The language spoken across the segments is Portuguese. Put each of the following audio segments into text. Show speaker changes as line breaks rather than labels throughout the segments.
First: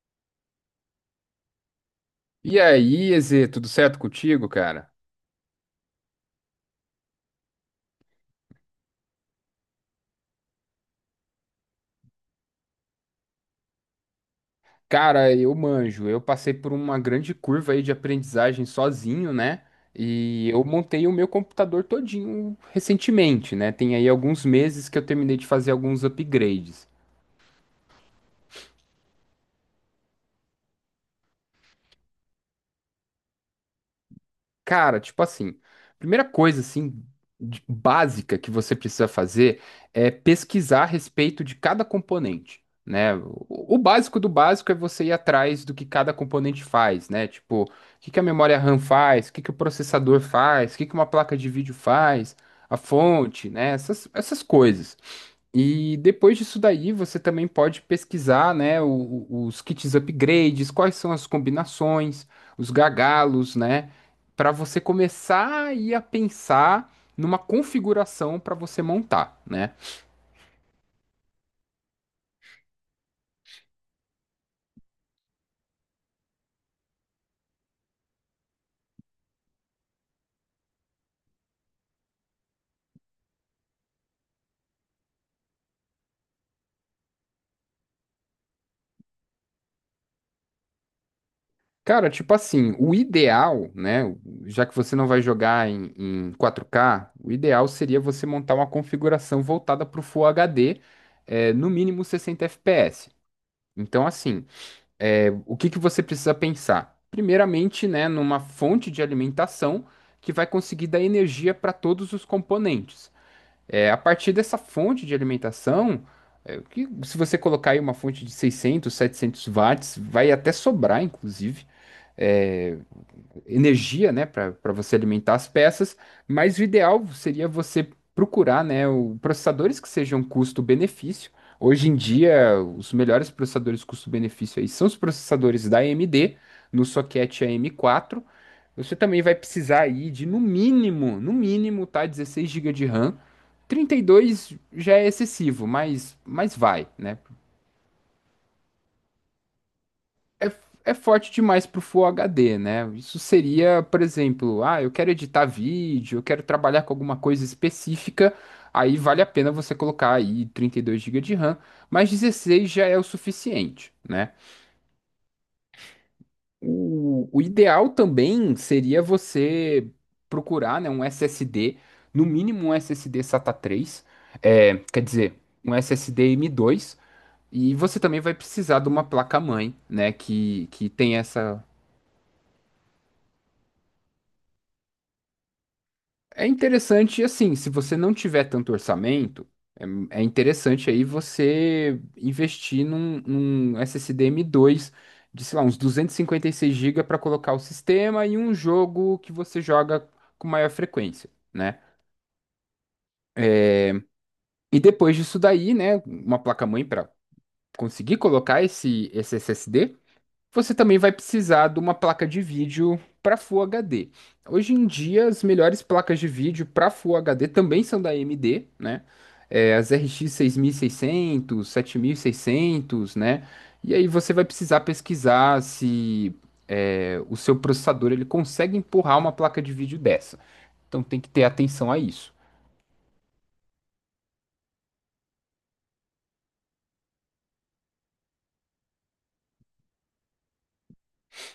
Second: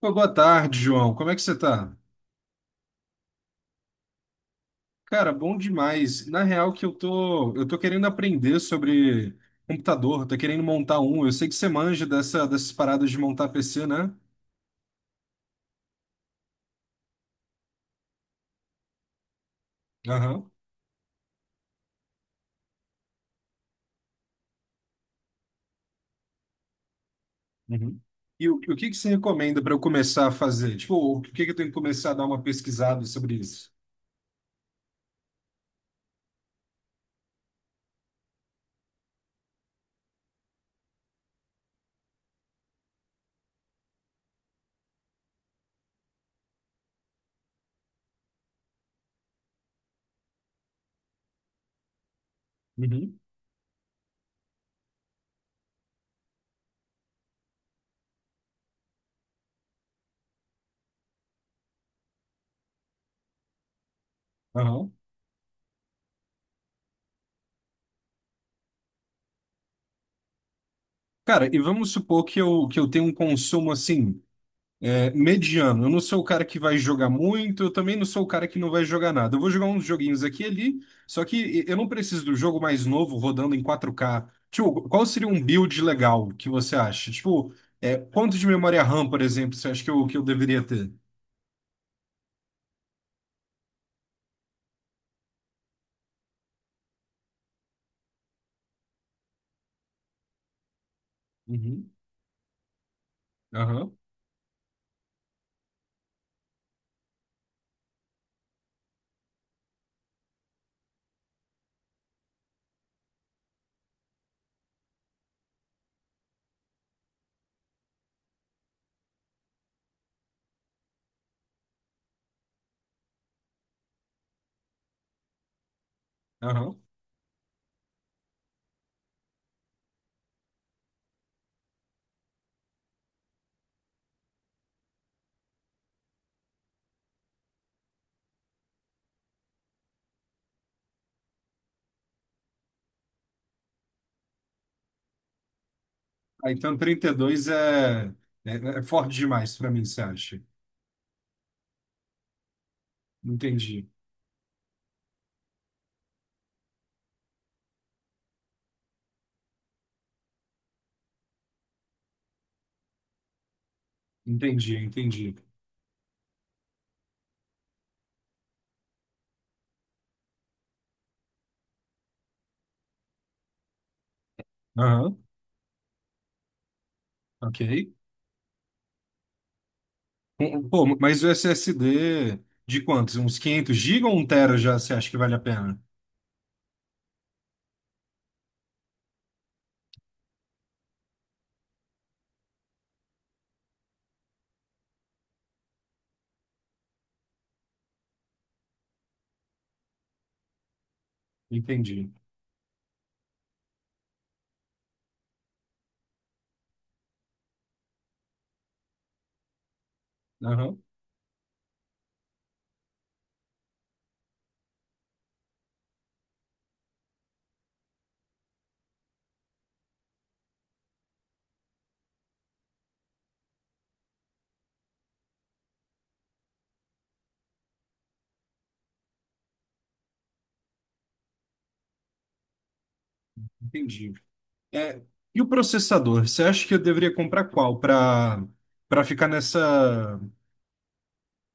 Pô, boa tarde, João. Como é que você tá?
E aí, Eze, tudo certo contigo, cara?
Cara, bom demais. Na real que eu tô querendo aprender sobre computador, tô querendo montar um. Eu sei que você manja dessas paradas de montar PC, né?
Cara, eu manjo. Eu passei por uma grande curva aí de aprendizagem sozinho, né? E
Aham.
eu montei o meu computador todinho recentemente, né? Tem aí alguns meses que eu terminei de fazer alguns upgrades.
Uhum. E o que que você recomenda para eu começar a fazer? Tipo, o que que eu tenho que começar a dar uma pesquisada sobre isso?
Cara, tipo assim, primeira coisa assim básica que você precisa fazer é pesquisar a respeito de cada componente, né? O básico do básico é você ir atrás do que cada componente faz, né? Tipo, o que que a memória RAM faz, o que que o processador faz, o que que uma placa de vídeo faz, a
Uhum.
fonte, né? Essas coisas. E depois disso daí, você também pode pesquisar, né, os kits upgrades, quais são as combinações, os gagalos, né, para você
Aham.
começar aí a pensar numa configuração para você montar, né?
Cara, e vamos supor que eu tenho um consumo assim. É, mediano. Eu não sou o cara que vai jogar muito, eu também não sou o cara que não vai jogar nada. Eu vou jogar uns joguinhos aqui e ali, só que eu não preciso do jogo mais novo rodando em 4K. Tipo, qual seria um build legal que você acha? Tipo, é, quanto de memória RAM, por exemplo, você acha que eu deveria ter?
Cara, tipo assim, o ideal, né, já que você não vai jogar em, 4K, o ideal seria você montar uma configuração voltada para o Full HD, no
Uhum.
mínimo 60 FPS.
Aham,
Então, assim. O que que você precisa pensar? Primeiramente, né, numa fonte de alimentação que vai conseguir dar energia para todos os componentes. É, a partir dessa fonte de alimentação, que, se você colocar aí uma fonte de 600, 700 watts, vai até sobrar, inclusive. É, energia, né, para você alimentar as peças, mas o
aham.
ideal seria você procurar, né, processadores que sejam custo-benefício. Hoje em dia, os melhores processadores custo-benefício aí são os processadores da AMD, no socket AM4. Você também vai precisar aí de, no mínimo, no mínimo, tá, 16 GB de RAM. 32 já é excessivo, mas,
Ah,
mas
então
vai, né?
32 é, é forte demais pra mim, você acha?
é, é forte demais pro Full HD, né? Isso seria,
Entendi,
por exemplo, ah, eu quero editar vídeo, eu quero trabalhar com alguma coisa específica, aí vale a pena você colocar aí 32 gigas de RAM, mas 16 já é o suficiente, né?
entendi, entendi.
O ideal também seria você procurar, né, um SSD, no mínimo um SSD SATA 3, quer
Aham,
dizer, um SSD M2.
ok.
E você também vai precisar de uma placa-mãe, né, que,
Pô,
que tem
mas o
essa.
SSD de quantos? Uns 500 gigas, ou 1 TB já você acha que vale a pena?
É interessante, assim, se você não tiver tanto orçamento, é, é interessante aí você investir num SSD M2 de, sei lá, uns 256 GB para colocar o sistema e um jogo que você joga com maior frequência, né?
Entendi.
E depois disso daí, né, uma placa-mãe para conseguir colocar esse SSD, você
Aham,
também vai precisar de uma placa de vídeo para Full HD. Hoje em dia, as melhores placas de vídeo para Full HD também são da AMD, né? É, as RX 6600, 7600, né? E aí você vai precisar pesquisar se o seu processador ele consegue empurrar uma placa de vídeo dessa. Então tem que ter atenção a isso.
entendi. É, e o processador? Você acha que eu deveria comprar qual para ficar nessa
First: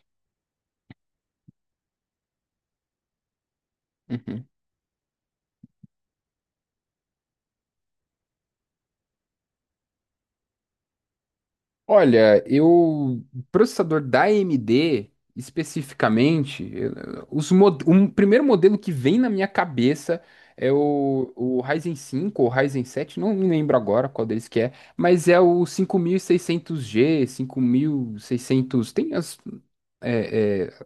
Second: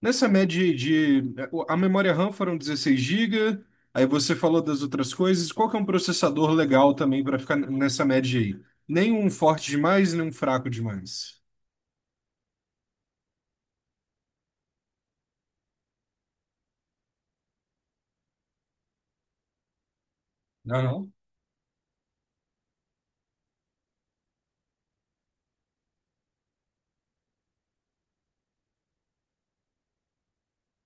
nessa média de a memória RAM foram 16 GB, aí você
Uhum.
falou das outras coisas. Qual que é um processador legal também para ficar nessa média aí? Nem um forte demais, nem um fraco demais.
Olha, eu processador da AMD especificamente, um primeiro modelo que vem na minha cabeça é
Aham.
o Ryzen 5, ou Ryzen 7, não me lembro agora qual deles que é, mas é o cinco mil e seiscentos g 5600, tem as, é, é,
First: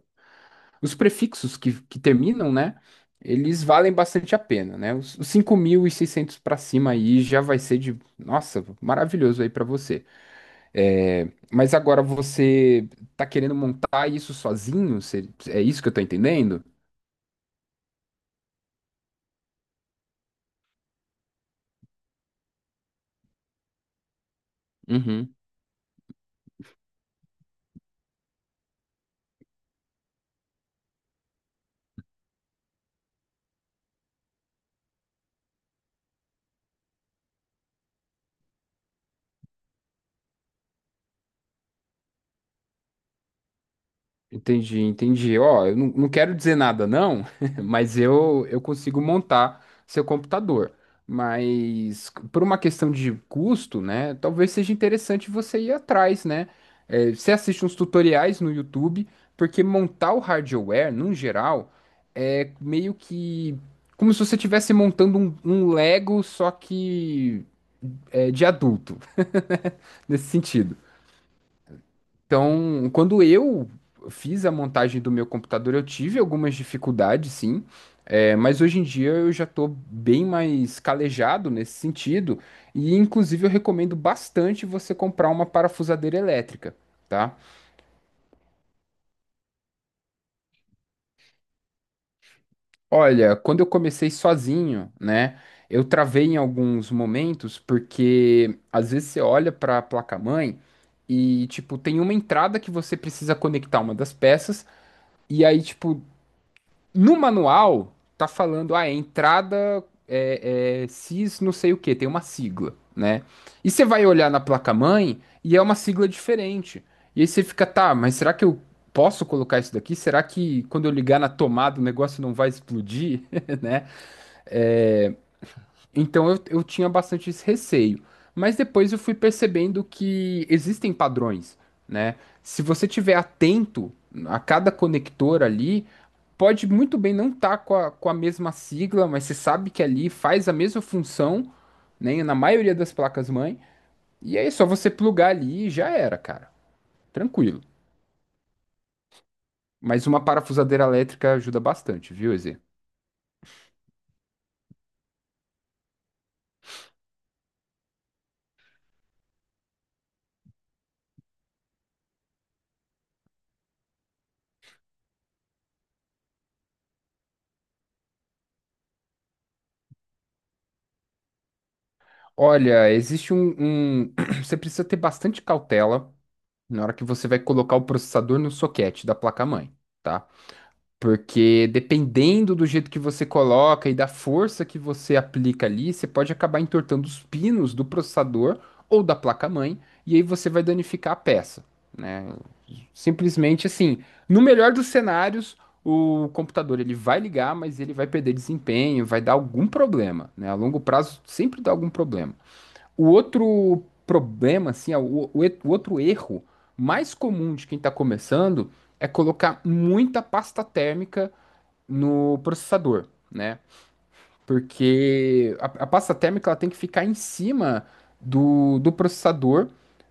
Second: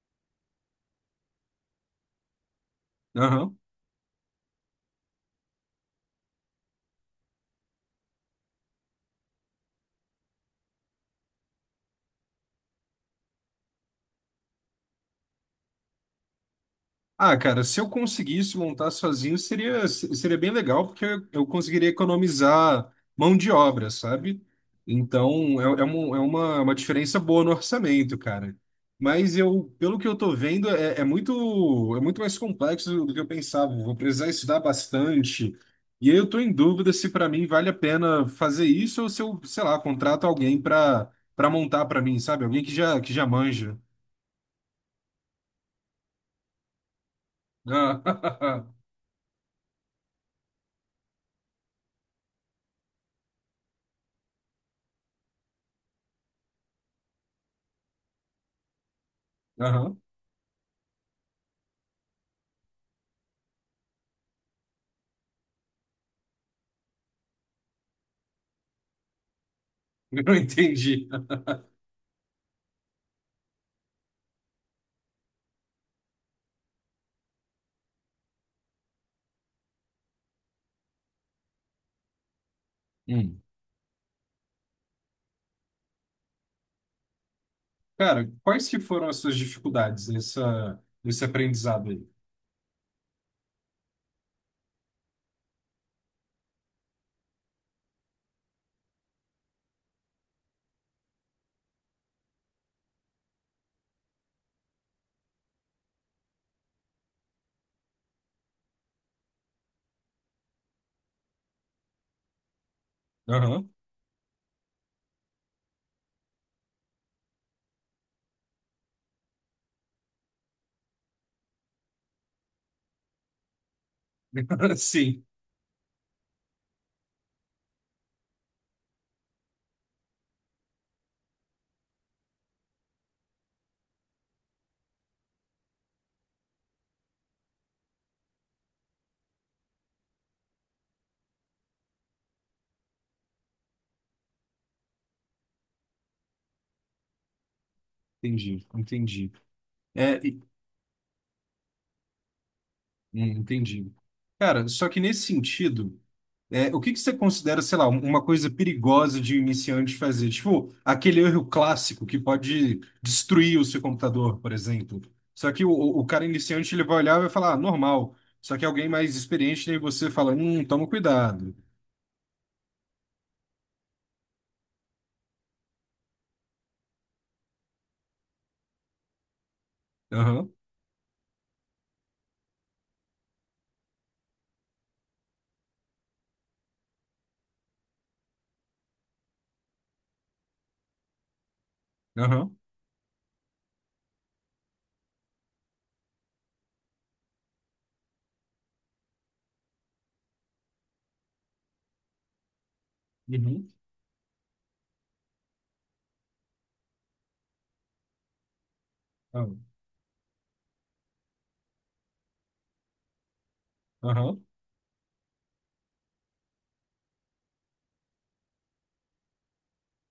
os prefixos que terminam, né?
Aham.
Eles valem bastante a pena, né? Os 5600 para cima aí já vai ser de, nossa, maravilhoso aí para você. É, mas agora você tá querendo montar isso sozinho? É isso que eu tô entendendo?
Ah, cara, se eu conseguisse montar sozinho, seria, se- seria bem legal, porque eu conseguiria economizar mão de obra, sabe?
Uhum.
Então, é uma diferença boa no orçamento, cara. Mas eu, pelo que eu tô vendo, é muito mais complexo do que eu pensava. Vou precisar estudar bastante. E aí eu tô em dúvida se para mim vale a pena fazer isso ou se eu, sei lá, contrato alguém para montar para mim, sabe? Alguém que já manja.
Entendi, entendi. Ó, eu não, não quero dizer nada, não, mas eu
Ah,
consigo montar seu computador. Mas por uma questão de custo, né? Talvez seja interessante você ir atrás, né? É, você assiste uns tutoriais no YouTube, porque
aham.
montar o hardware, num geral, é meio que como se você estivesse montando um, Lego, só que de adulto, nesse
Eu
sentido.
entendi.
Então, quando eu fiz a montagem do meu computador, eu tive algumas dificuldades, sim. É, mas hoje em dia eu já estou bem mais calejado nesse sentido, e
Hum.
inclusive eu recomendo bastante você comprar uma parafusadeira elétrica, tá?
Cara, quais que foram as suas dificuldades nesse aprendizado aí?
Olha, quando eu comecei sozinho, né, eu travei em alguns momentos, porque às vezes você olha para a placa-mãe e, tipo, tem uma entrada que você precisa conectar uma das peças. E aí, tipo, no manual tá falando, ah, é entrada CIS não sei o que tem uma sigla, né?
Aham.
E você vai olhar na placa-mãe e é uma sigla diferente. E aí você fica, tá, mas será que eu posso colocar isso daqui? Será que quando eu ligar na tomada o negócio não vai explodir, né? É,
Sim,
então eu tinha bastante esse receio. Mas depois eu fui percebendo que existem padrões, né? Se você tiver atento a cada conector ali, pode muito bem não estar com a mesma sigla, mas você sabe que ali faz a mesma função, né? Na maioria das placas-mãe. E aí é só você plugar ali e já era, cara. Tranquilo.
entendi, entendi.
Mas
É.
uma parafusadeira elétrica ajuda bastante, viu, Eze?
Entendi. Cara, só que nesse sentido, o que que você considera, sei lá, uma coisa perigosa de um iniciante fazer? Tipo, aquele erro clássico que pode destruir o seu computador, por exemplo. Só que o cara iniciante, ele vai olhar e vai falar, ah, normal. Só que alguém mais experiente, aí você fala, toma cuidado.
Olha, existe um- Você precisa ter bastante cautela na hora que você vai colocar o processador no soquete da placa-mãe, tá?
Aham,
Porque dependendo do jeito que você coloca e da força que você aplica ali, você pode acabar entortando os pinos do processador ou da placa-mãe, e aí você vai danificar a peça, né?
aham,
Simplesmente assim, no melhor dos cenários, o computador ele vai ligar, mas ele vai perder desempenho, vai dar algum problema, né? A longo prazo sempre dá algum problema. O
uhum,
outro problema, assim, ó, o outro erro mais comum de quem está começando é colocar
aham.
muita pasta térmica no processador, né?
Aham.
Porque a pasta térmica ela tem que ficar em cima do processador,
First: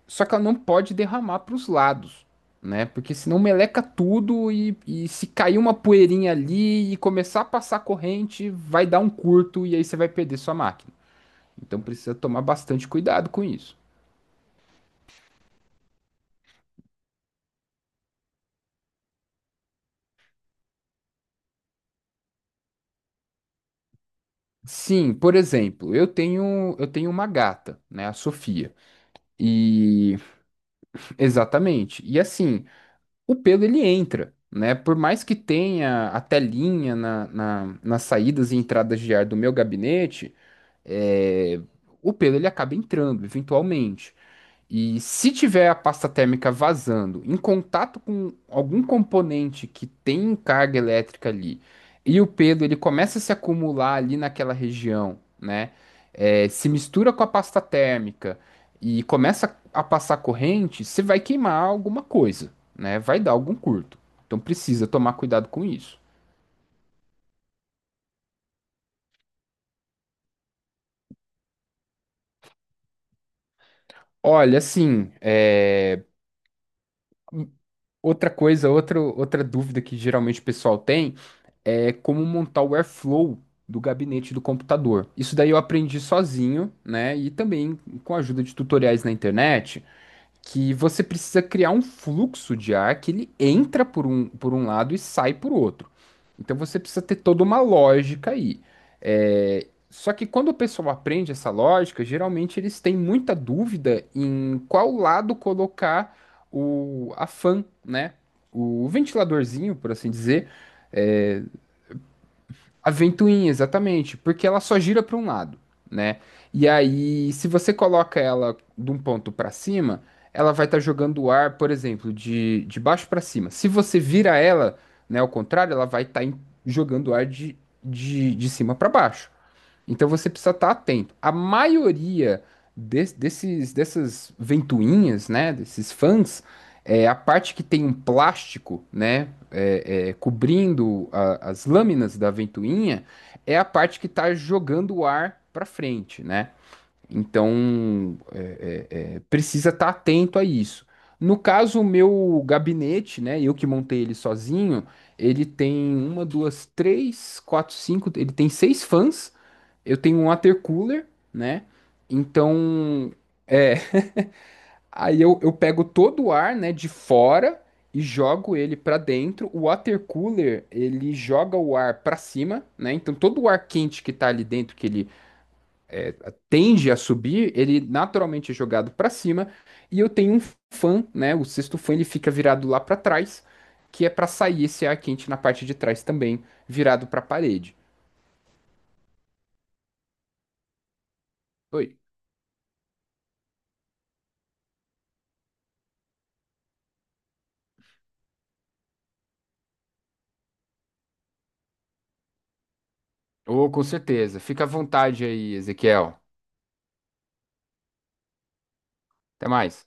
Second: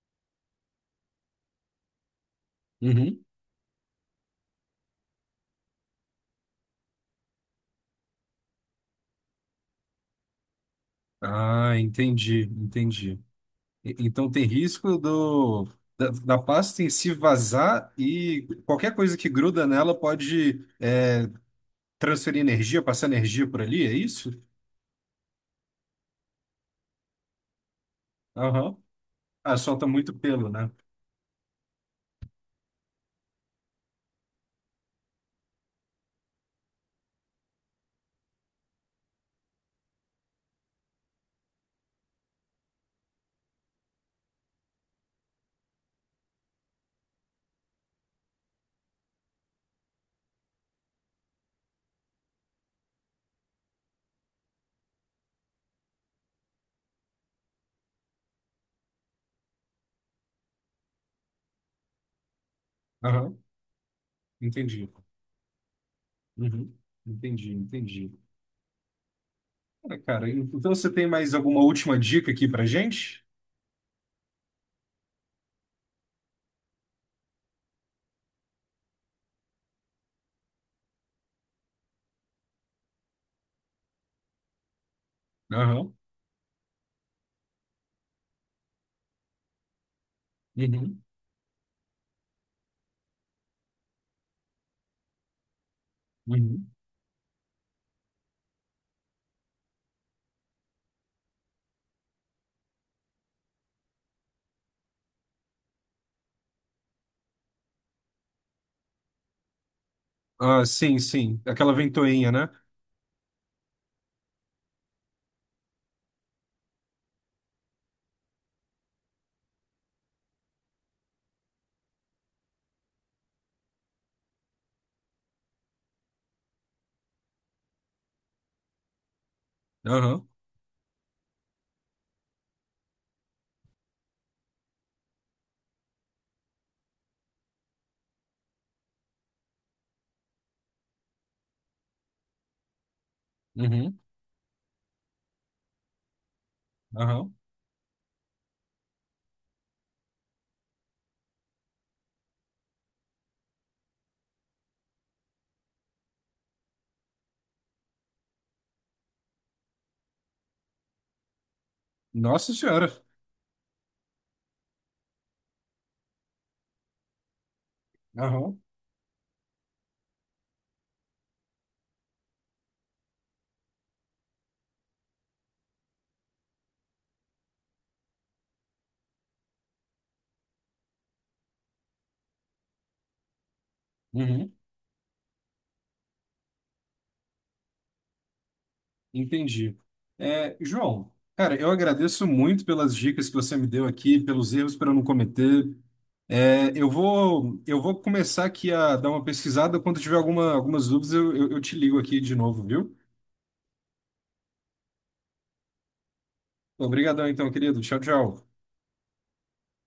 só que ela não pode derramar para os lados, né? Porque
Uhum.
senão meleca tudo e se cair uma poeirinha ali e começar a passar corrente, vai dar um curto e aí você vai perder sua máquina.
Ah,
Então precisa
entendi,
tomar bastante
entendi.
cuidado com isso.
Então tem risco da pasta em se vazar e qualquer coisa que gruda nela pode transferir energia, passar energia por ali, é isso?
Sim, por exemplo, eu tenho uma gata, né, a Sofia.
Aham. Ah, solta muito
E
pelo, né?
exatamente. E assim, o pelo ele entra, né? Por mais que tenha a telinha nas saídas e entradas de ar do meu gabinete, é, o pelo ele acaba entrando, eventualmente. E se tiver a pasta térmica vazando em contato com algum componente que tem carga elétrica ali, e o pelo ele começa a se acumular ali naquela região, né? É, se mistura com a pasta térmica e começa a passar corrente, você vai queimar alguma coisa, né? Vai dar
Aham.
algum curto. Então precisa
Entendi.
tomar cuidado com isso.
Uhum. Entendi, entendi. Ah, cara, então você tem mais alguma última dica aqui pra gente?
Olha, assim, outra coisa, outra dúvida que geralmente o pessoal tem. É como montar o Airflow do gabinete do computador. Isso daí eu
Aham.
aprendi sozinho, né? E também com a ajuda de tutoriais na internet, que
Uhum.
você precisa criar um fluxo de ar que ele entra por um, lado e sai por outro. Então
Uhum.
você precisa ter toda uma lógica aí. É, só que quando o pessoal aprende essa lógica, geralmente eles têm muita dúvida em qual lado colocar a fan, né? O ventiladorzinho, por assim dizer.
Ah, sim, sim.
É,
Aquela ventoinha, né?
a ventoinha, exatamente, porque ela só gira para um lado, né? E aí, se você coloca ela de um ponto para cima, ela vai estar jogando o ar, por exemplo, de baixo para cima. Se você vira ela, né, ao contrário, ela vai estar jogando o ar de cima para baixo. Então
Aham.
você precisa estar atento. A maioria dessas ventoinhas, né, desses fãs, a parte que tem um plástico, né, cobrindo as lâminas da ventoinha, é a
Uhum.
parte que está jogando o ar para frente, né?
Aham.
Então precisa estar atento a isso. No caso, o meu gabinete, né, eu que montei ele sozinho, ele tem uma, duas, três, quatro, cinco, ele tem seis fãs. Eu tenho um water cooler, né?
Nossa Senhora.
Então, aí eu pego todo o ar, né, de fora e jogo
Aham,
ele para dentro. O water cooler, ele joga o ar para cima, né? Então, todo o ar quente que tá ali dentro, que ele tende a subir, ele naturalmente é jogado para cima. E eu tenho um fã, né? O sexto fã, ele fica virado lá para trás, que é para
uhum,
sair esse ar quente na parte de trás também, virado para a parede.
entendi. É, João, cara, eu
Oi.
agradeço muito pelas dicas que você me deu aqui, pelos erros para eu não cometer. É, eu vou começar aqui a dar uma pesquisada. Quando tiver algumas dúvidas, eu te ligo aqui de novo, viu?
Ô, com certeza. Fica à vontade aí, Ezequiel.
Obrigadão, então, querido. Tchau, tchau.
Até mais.